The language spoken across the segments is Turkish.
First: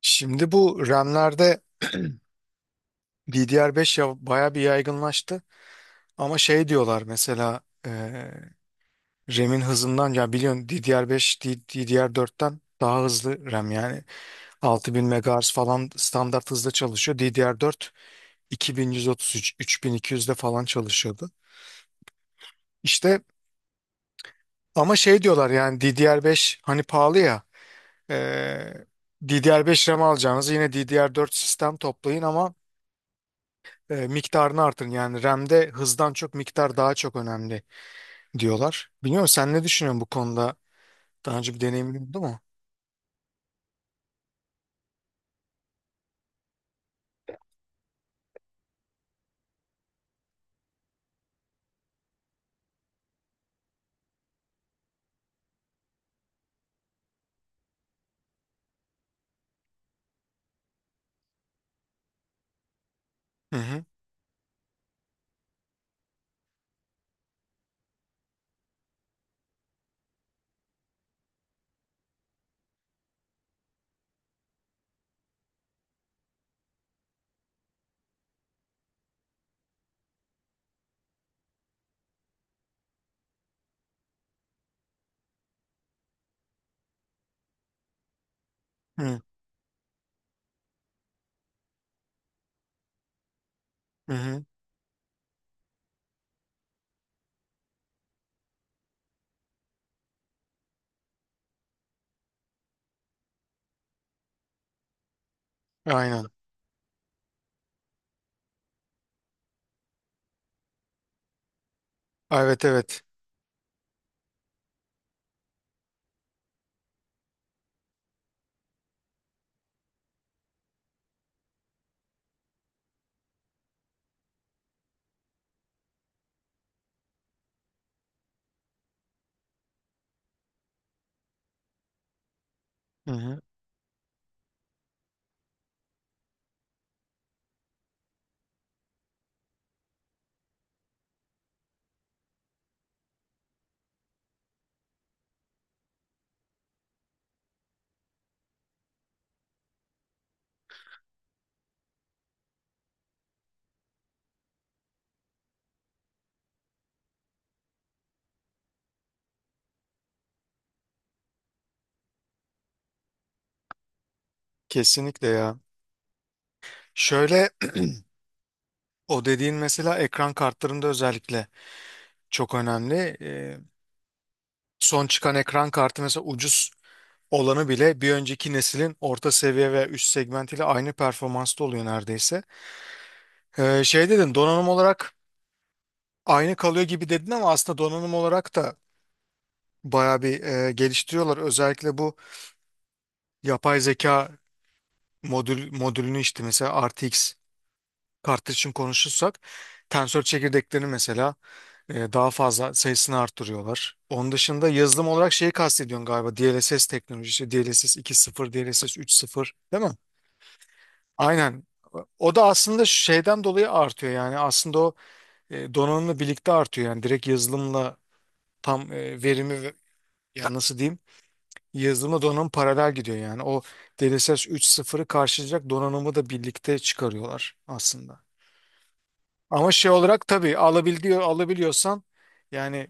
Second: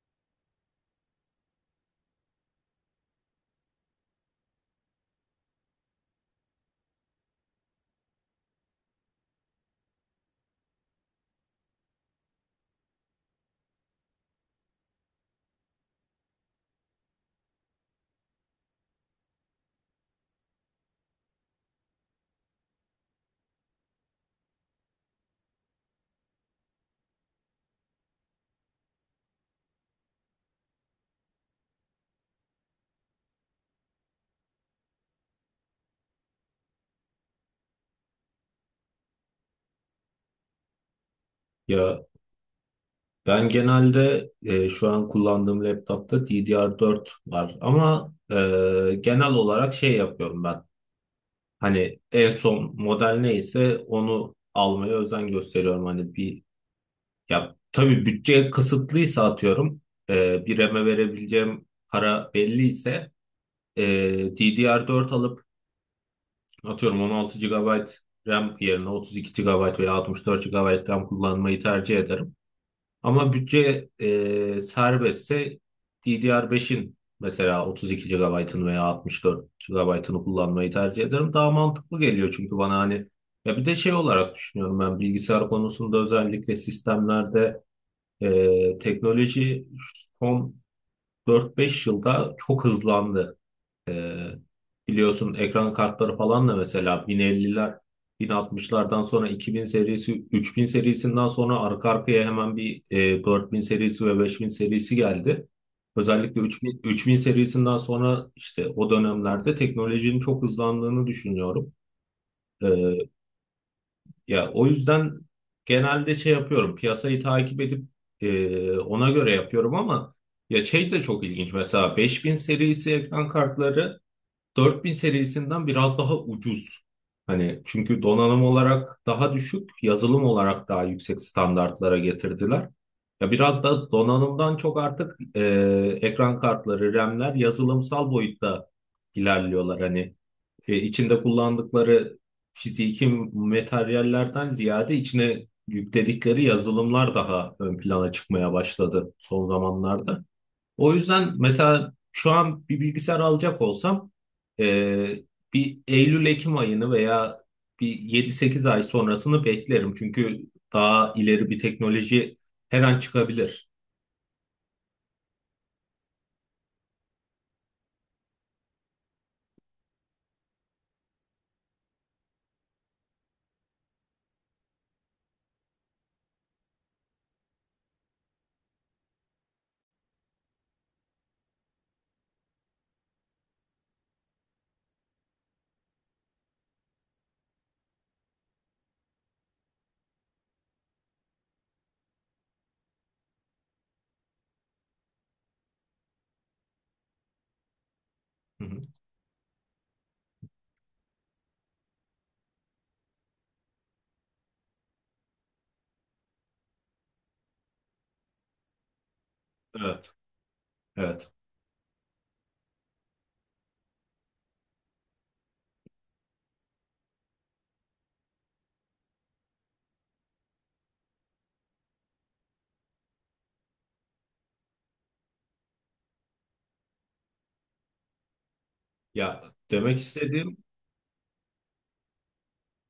Şimdi bu RAM'lerde DDR5 ya bayağı bir yaygınlaştı. Ama şey diyorlar mesela e, RAM'in hızından ya biliyorsun DDR5 DDR4'ten daha hızlı RAM yani 6000 megahertz falan standart hızda çalışıyor. DDR4 2133 3200'de falan çalışıyordu. İşte ama şey diyorlar yani DDR5 hani pahalı ya e, DDR5 RAM alacağınız yine DDR4 sistem toplayın ama miktarını artırın. Yani RAM'de hızdan çok miktar daha çok önemli diyorlar. Biliyor musun sen ne düşünüyorsun bu konuda? Daha önce bir Ya, deneyimin oldu mu? ben genelde şu an kullandığım laptopta DDR4 var ama genel olarak şey yapıyorum ben. Hani en son model neyse onu almaya özen gösteriyorum. Hani bir ya tabii bütçe kısıtlıysa atıyorum bir RAM'e verebileceğim para belliyse Hı e, hı. DDR4 alıp atıyorum 16 gigabayt RAM yerine 32 gigabayt veya 64 gigabayt RAM kullanmayı tercih ederim. Ama bütçe serbestse DDR5'in mesela 32 GB'ını veya 64 GB'ını kullanmayı tercih ederim. Daha mantıklı geliyor çünkü bana hani ya bir de şey olarak düşünüyorum ben bilgisayar konusunda özellikle sistemlerde Hı teknoloji son 4-5 yılda çok hızlandı. hı. Ee, Hı. biliyorsun ekran kartları falan da mesela 1050'ler, 1060'lardan sonra 2000 serisi, 3000 serisinden sonra arka arkaya hemen bir 4000 serisi ve 5000 serisi geldi. Aynen. Özellikle 3000 serisinden sonra işte o dönemlerde teknolojinin çok hızlandığını düşünüyorum. Evet Ee, evet. ya o yüzden genelde şey yapıyorum, piyasayı takip edip ona göre yapıyorum ama ya şey de çok ilginç mesela 5000 serisi ekran kartları 4000 serisinden biraz daha ucuz. Hani çünkü donanım olarak daha düşük, yazılım olarak daha yüksek standartlara getirdiler. Hı Ya hı. biraz da donanımdan çok artık ekran kartları, RAM'ler yazılımsal boyutta ilerliyorlar. Hani içinde kullandıkları fiziki materyallerden ziyade içine yükledikleri yazılımlar daha ön plana çıkmaya başladı son zamanlarda. O yüzden mesela şu an bir bilgisayar alacak olsam e, bir Eylül-Ekim ayını veya bir yedi sekiz ay sonrasını beklerim. Çünkü daha ileri bir teknoloji her an çıkabilir. Kesinlikle ya. Şöyle o dediğin mesela ekran kartlarında özellikle çok önemli. E, Son çıkan ekran kartı mesela ucuz olanı bile bir önceki neslin orta seviye veya üst segmentiyle aynı performansta oluyor neredeyse. Şey dedin donanım olarak aynı kalıyor gibi dedin ama aslında donanım olarak da bayağı bir geliştiriyorlar. Özellikle bu yapay zeka modülünü işte mesela RTX kartı Hı için hı. konuşursak tensör çekirdeklerini mesela daha fazla sayısını arttırıyorlar. Onun dışında yazılım olarak şeyi kastediyorsun galiba DLSS teknolojisi DLSS 2.0 DLSS 3.0 değil mi? Evet, evet. Aynen. O da aslında şeyden dolayı artıyor yani aslında o donanımla birlikte artıyor yani direkt yazılımla tam verimi, ya nasıl diyeyim, yazılımla donanım paralel gidiyor yani. O DLSS 3.0'ı karşılayacak donanımı da birlikte çıkarıyorlar aslında. Ya, Ama şey demek olarak istediğim. tabii alabiliyorsan yani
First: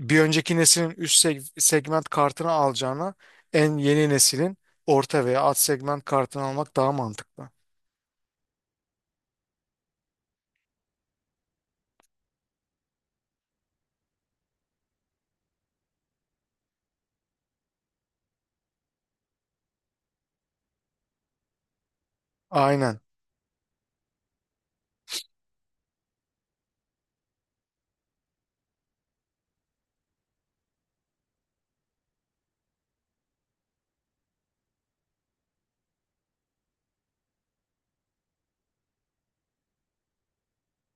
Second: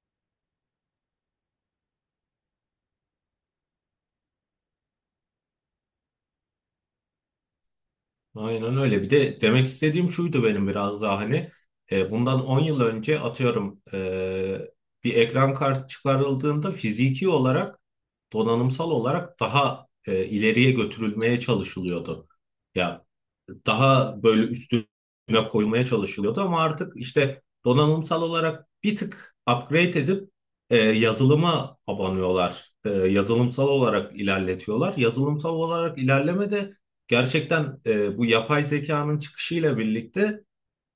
bir önceki neslin üst segment kartını alacağına en yeni neslin orta veya alt segment kartını almak daha mantıklı. Aynen öyle. Bir de demek istediğim şuydu benim biraz daha hani bundan 10 yıl önce atıyorum bir ekran kartı çıkarıldığında fiziki olarak donanımsal olarak daha ileriye götürülmeye çalışılıyordu. Aynen. Ya daha böyle üstüne koymaya çalışılıyordu ama artık işte donanımsal olarak bir tık upgrade edip yazılıma abanıyorlar. Yazılımsal olarak ilerletiyorlar. Yazılımsal olarak ilerleme de gerçekten bu yapay zekanın çıkışıyla birlikte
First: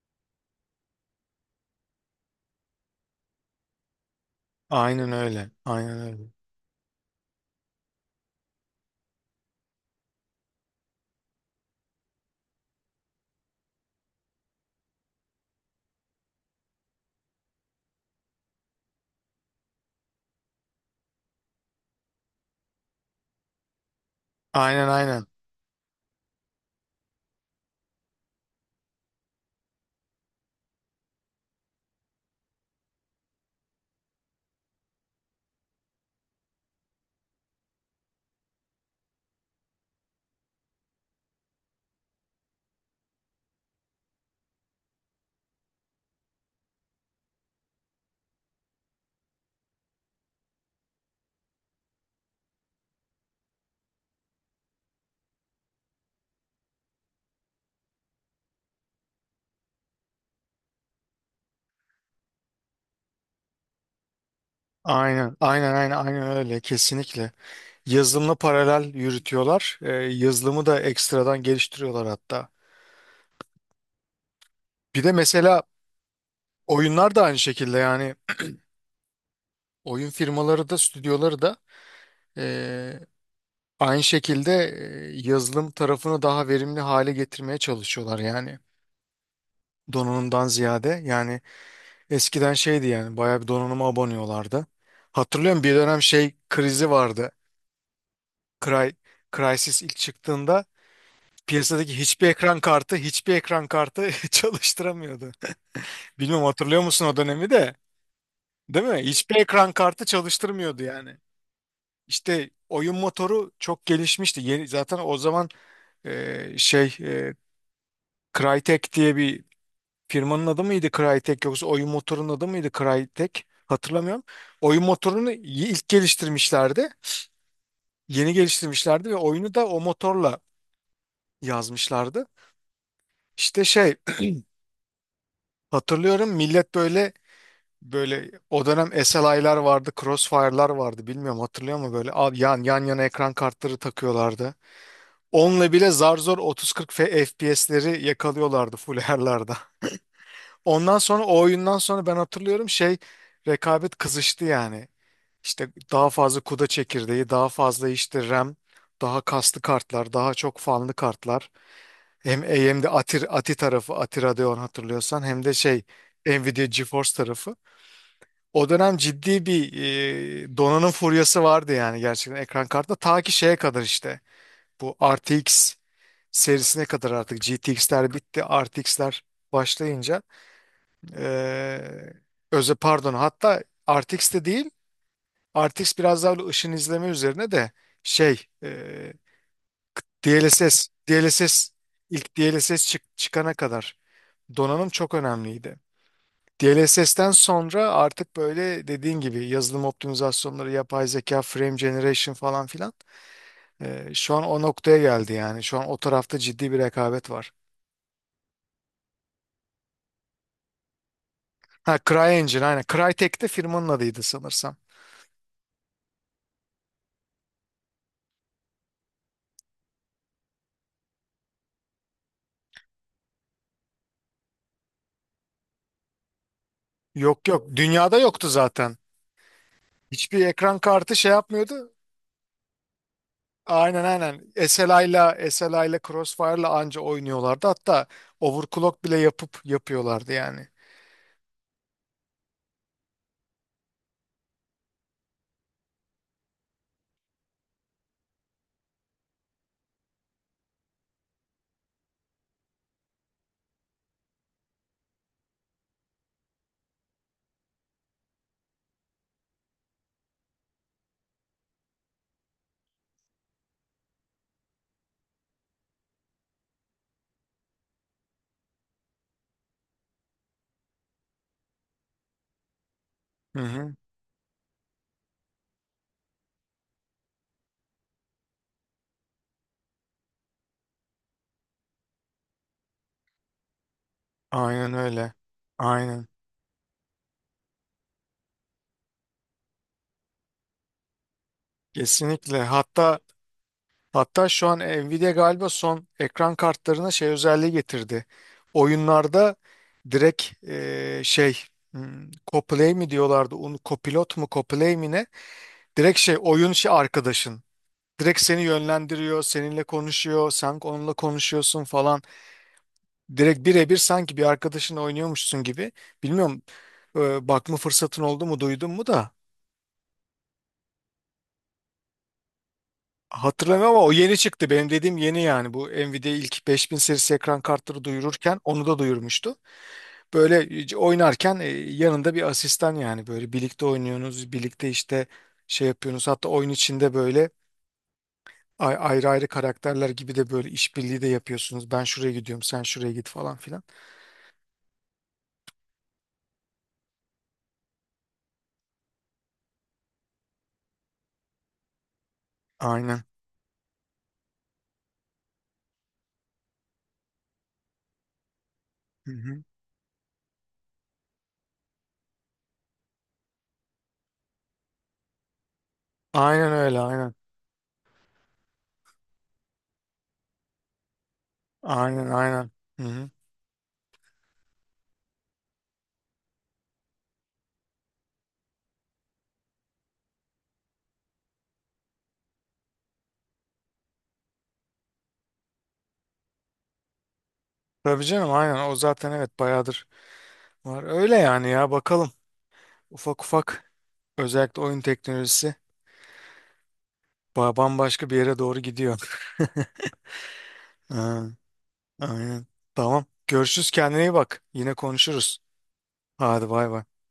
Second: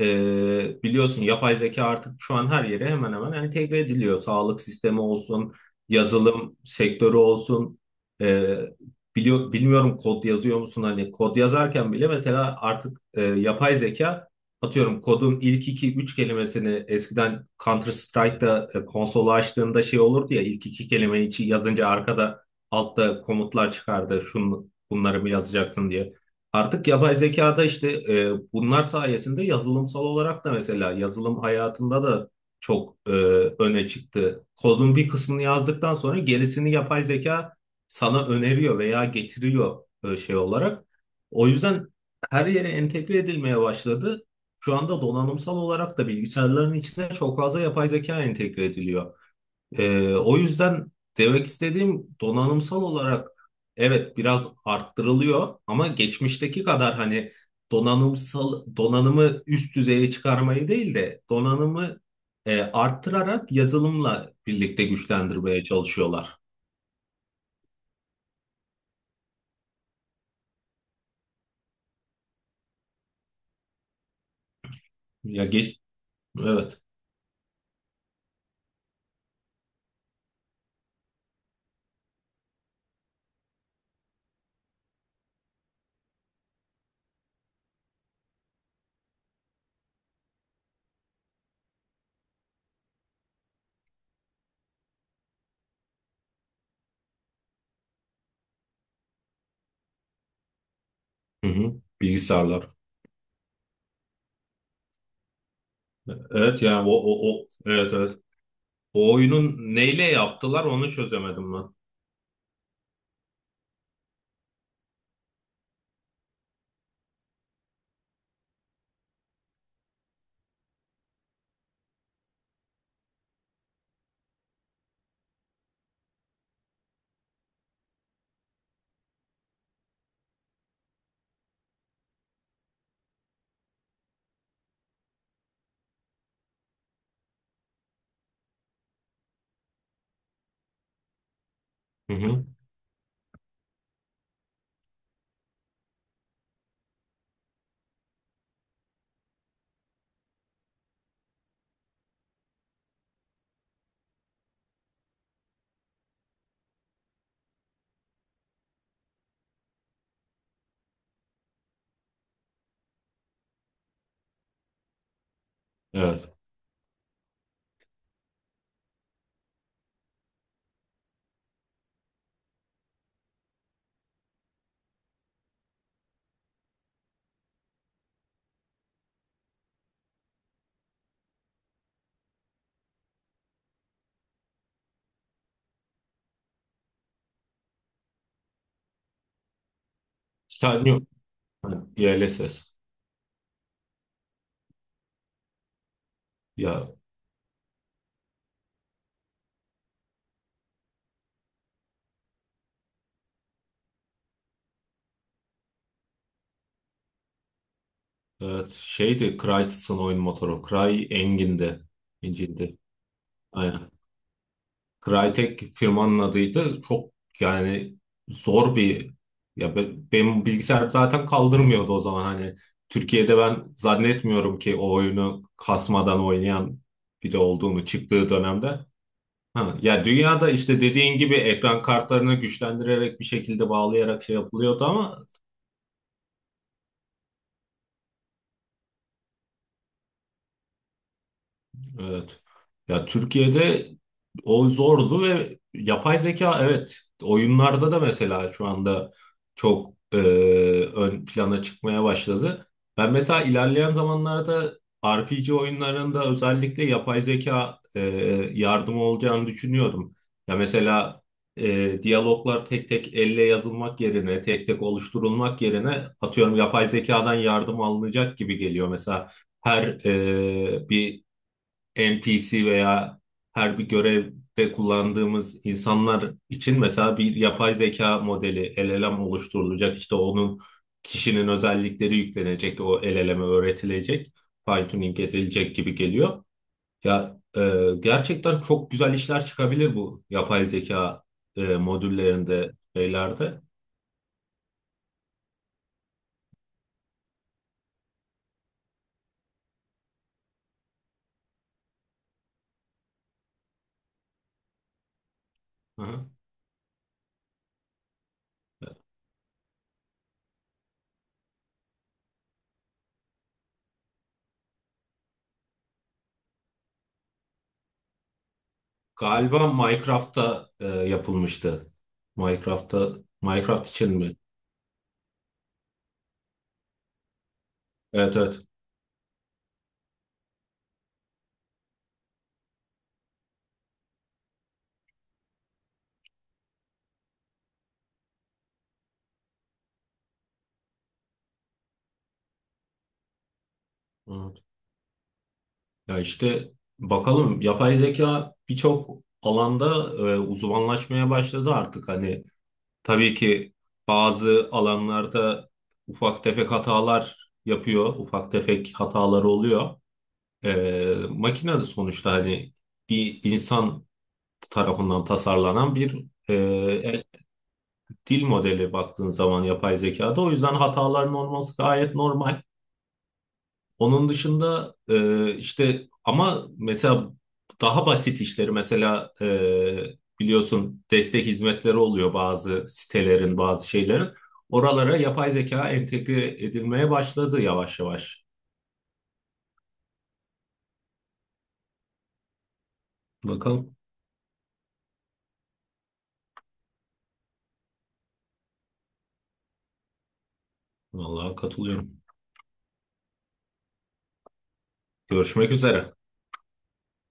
biliyorsun yapay zeka artık şu an her yere hemen hemen entegre ediliyor. Sağlık sistemi Aynen öyle. olsun, Aynen öyle. yazılım sektörü olsun. E, bilmiyorum kod yazıyor musun? Hani kod yazarken bile mesela artık yapay zeka atıyorum kodun ilk iki üç kelimesini eskiden Counter Strike'da konsolu açtığında şey olurdu ya ilk iki kelimeyi yazınca arkada altta komutlar çıkardı. Şunu, Aynen bunları aynen. mı yazacaksın diye. Artık yapay zekada işte bunlar sayesinde yazılımsal olarak da mesela yazılım hayatında da çok öne çıktı. Kodun bir kısmını yazdıktan sonra gerisini yapay zeka sana öneriyor veya getiriyor şey olarak. O yüzden her yere entegre edilmeye başladı. Şu anda donanımsal olarak da bilgisayarların içine çok fazla yapay zeka entegre ediliyor. O yüzden demek istediğim donanımsal olarak evet biraz arttırılıyor ama geçmişteki kadar hani donanımsal donanımı üst düzeye çıkarmayı değil de donanımı arttırarak yazılımla birlikte Aynen, güçlendirmeye aynen, aynen, aynen çalışıyorlar. öyle kesinlikle. Yazılımla paralel yürütüyorlar. Yazılımı da ekstradan geliştiriyorlar hatta. Bir de Ya mesela geç, evet. oyunlar da aynı şekilde yani oyun firmaları da stüdyoları da eee, aynı şekilde yazılım tarafını daha verimli hale getirmeye çalışıyorlar yani donanımdan ziyade. Yani eskiden şeydi yani bayağı bir donanıma aboneyorlardı. Hatırlıyorum bir dönem şey krizi vardı. Cry, Crysis ilk çıktığında Hı hı. piyasadaki hiçbir ekran Bilgisayarlar. kartı hiçbir ekran kartı çalıştıramıyordu. Bilmiyorum Evet hatırlıyor yani o, musun o o, o dönemi de? evet evet. Değil mi? O Hiçbir oyunun ekran neyle kartı yaptılar çalıştırmıyordu onu yani. çözemedim ben. İşte oyun motoru çok gelişmişti. Yeni, zaten o zaman şey Crytek diye bir firmanın adı mıydı Crytek yoksa oyun motorunun adı mıydı Crytek? Hatırlamıyorum. Oyun motorunu ilk geliştirmişlerdi. Yeni geliştirmişlerdi ve oyunu da o motorla yazmışlardı. İşte şey hatırlıyorum millet böyle böyle o dönem SLI'lar vardı, Crossfire'lar vardı. Bilmiyorum hatırlıyor mu böyle Hı Abi hı. yan yan yana ekran kartları takıyorlardı. Onunla bile zar zor 30-40 FPS'leri yakalıyorlardı full her'larda. Ondan sonra o oyundan sonra ben hatırlıyorum şey rekabet kızıştı yani. İşte daha fazla kuda çekirdeği, daha fazla işte RAM, daha kaslı kartlar, daha çok fanlı kartlar. Hem AMD Ati tarafı, Ati Radeon hatırlıyorsan hem de şey Evet. Nvidia GeForce tarafı. O dönem ciddi bir donanım furyası vardı yani gerçekten ekran kartında. Ta ki şeye kadar işte bu RTX serisine kadar artık GTX'ler bitti. RTX'ler başlayınca eee özel pardon hatta RTX de değil RTX biraz daha böyle ışın izleme üzerine de şey Sen DLSS yok. Ha, DLSS ilk DLSS. DLSS çıkana kadar donanım çok önemliydi. Ya, DLSS'ten sonra artık böyle dediğin gibi yazılım optimizasyonları, yapay zeka, frame generation falan filan şu an o noktaya geldi yani. Şu an o tarafta ciddi bir rekabet var. evet, şeydi Crysis'ın oyun motoru. Cry Engin'di. Ha CryEngine İncil'di. aynen. Crytek de firmanın Aynen. adıydı sanırsam. Crytek firmanın adıydı. Çok yani zor bir ya benim bilgisayarım zaten kaldırmıyordu o zaman hani Türkiye'de ben zannetmiyorum ki o oyunu kasmadan oynayan biri Yok yok olduğunu dünyada çıktığı yoktu dönemde. zaten. Ha, ya Hiçbir dünyada ekran işte kartı dediğin şey gibi ekran yapmıyordu. kartlarını güçlendirerek bir şekilde Aynen bağlayarak şey aynen. yapılıyordu ama SLI'la Crossfire'la anca oynuyorlardı. Hatta overclock bile yapıp yapıyorlardı yani. evet. Ya Türkiye'de o zordu ve yapay zeka evet oyunlarda da mesela şu anda çok ön plana çıkmaya başladı. Ben mesela ilerleyen zamanlarda RPG oyunlarında özellikle yapay zeka yardımı olacağını düşünüyorum. Ya mesela diyaloglar tek tek elle yazılmak yerine, tek tek oluşturulmak yerine atıyorum yapay zekadan yardım alınacak gibi geliyor. Mesela her bir NPC veya Hı her bir hı. görevde kullandığımız insanlar için mesela bir yapay zeka modeli LLM oluşturulacak. İşte onun kişinin özellikleri yüklenecek, o LLM'e öğretilecek, fine Aynen tuning öyle. edilecek gibi Aynen. geliyor. Ya gerçekten çok güzel işler çıkabilir bu yapay zeka Kesinlikle. modüllerinde, Hatta şeylerde. Hatta şu an Nvidia galiba son ekran kartlarına şey özelliği getirdi. Oyunlarda direkt şey co-play mi diyorlardı? Co-pilot mu co-play mi ne? Hı Direkt hı. şey oyun şey arkadaşın. Direkt seni yönlendiriyor, seninle konuşuyor, sen onunla konuşuyorsun falan. Direkt birebir sanki bir arkadaşın oynuyormuşsun gibi. Bilmiyorum bakma fırsatın oldu mu, duydun mu da. Galiba Minecraft'ta yapılmıştı. Minecraft'ta Minecraft Hatırlamıyorum ama o için mi? yeni çıktı. Benim dediğim yeni yani. Bu Nvidia ilk 5000 serisi ekran kartları Evet duyururken evet. onu da duyurmuştu. Böyle oynarken yanında bir asistan yani. Böyle birlikte oynuyorsunuz, birlikte işte şey yapıyorsunuz. Hatta oyun içinde böyle ayrı ayrı karakterler gibi de böyle işbirliği de yapıyorsunuz. Ben şuraya gidiyorum, sen şuraya git falan filan. Hı. Ya işte bakalım yapay zeka birçok alanda uzmanlaşmaya başladı artık. Hani Aynen. tabii ki bazı alanlarda ufak tefek hatalar yapıyor, ufak tefek Hı hataları hı. oluyor. Makine de sonuçta hani bir insan tarafından tasarlanan bir e, Aynen öyle, e, aynen. dil modeli baktığın zaman yapay zekada. O yüzden hataların olması gayet Aynen, normal. aynen. Hı hı. Onun dışında işte ama mesela daha basit işleri mesela biliyorsun destek hizmetleri oluyor bazı sitelerin bazı şeylerin. Oralara yapay zeka entegre edilmeye başladı yavaş Tabii yavaş. canım aynen. O zaten, evet, bayağıdır var. Öyle yani ya bakalım. Ufak ufak Bakalım. özellikle oyun teknolojisi. Bambaşka bir yere doğru gidiyor. Ha, Vallahi katılıyorum. aynen. Tamam. Görüşürüz. Kendine iyi bak. Yine konuşuruz. Görüşmek üzere. Hadi bay bay.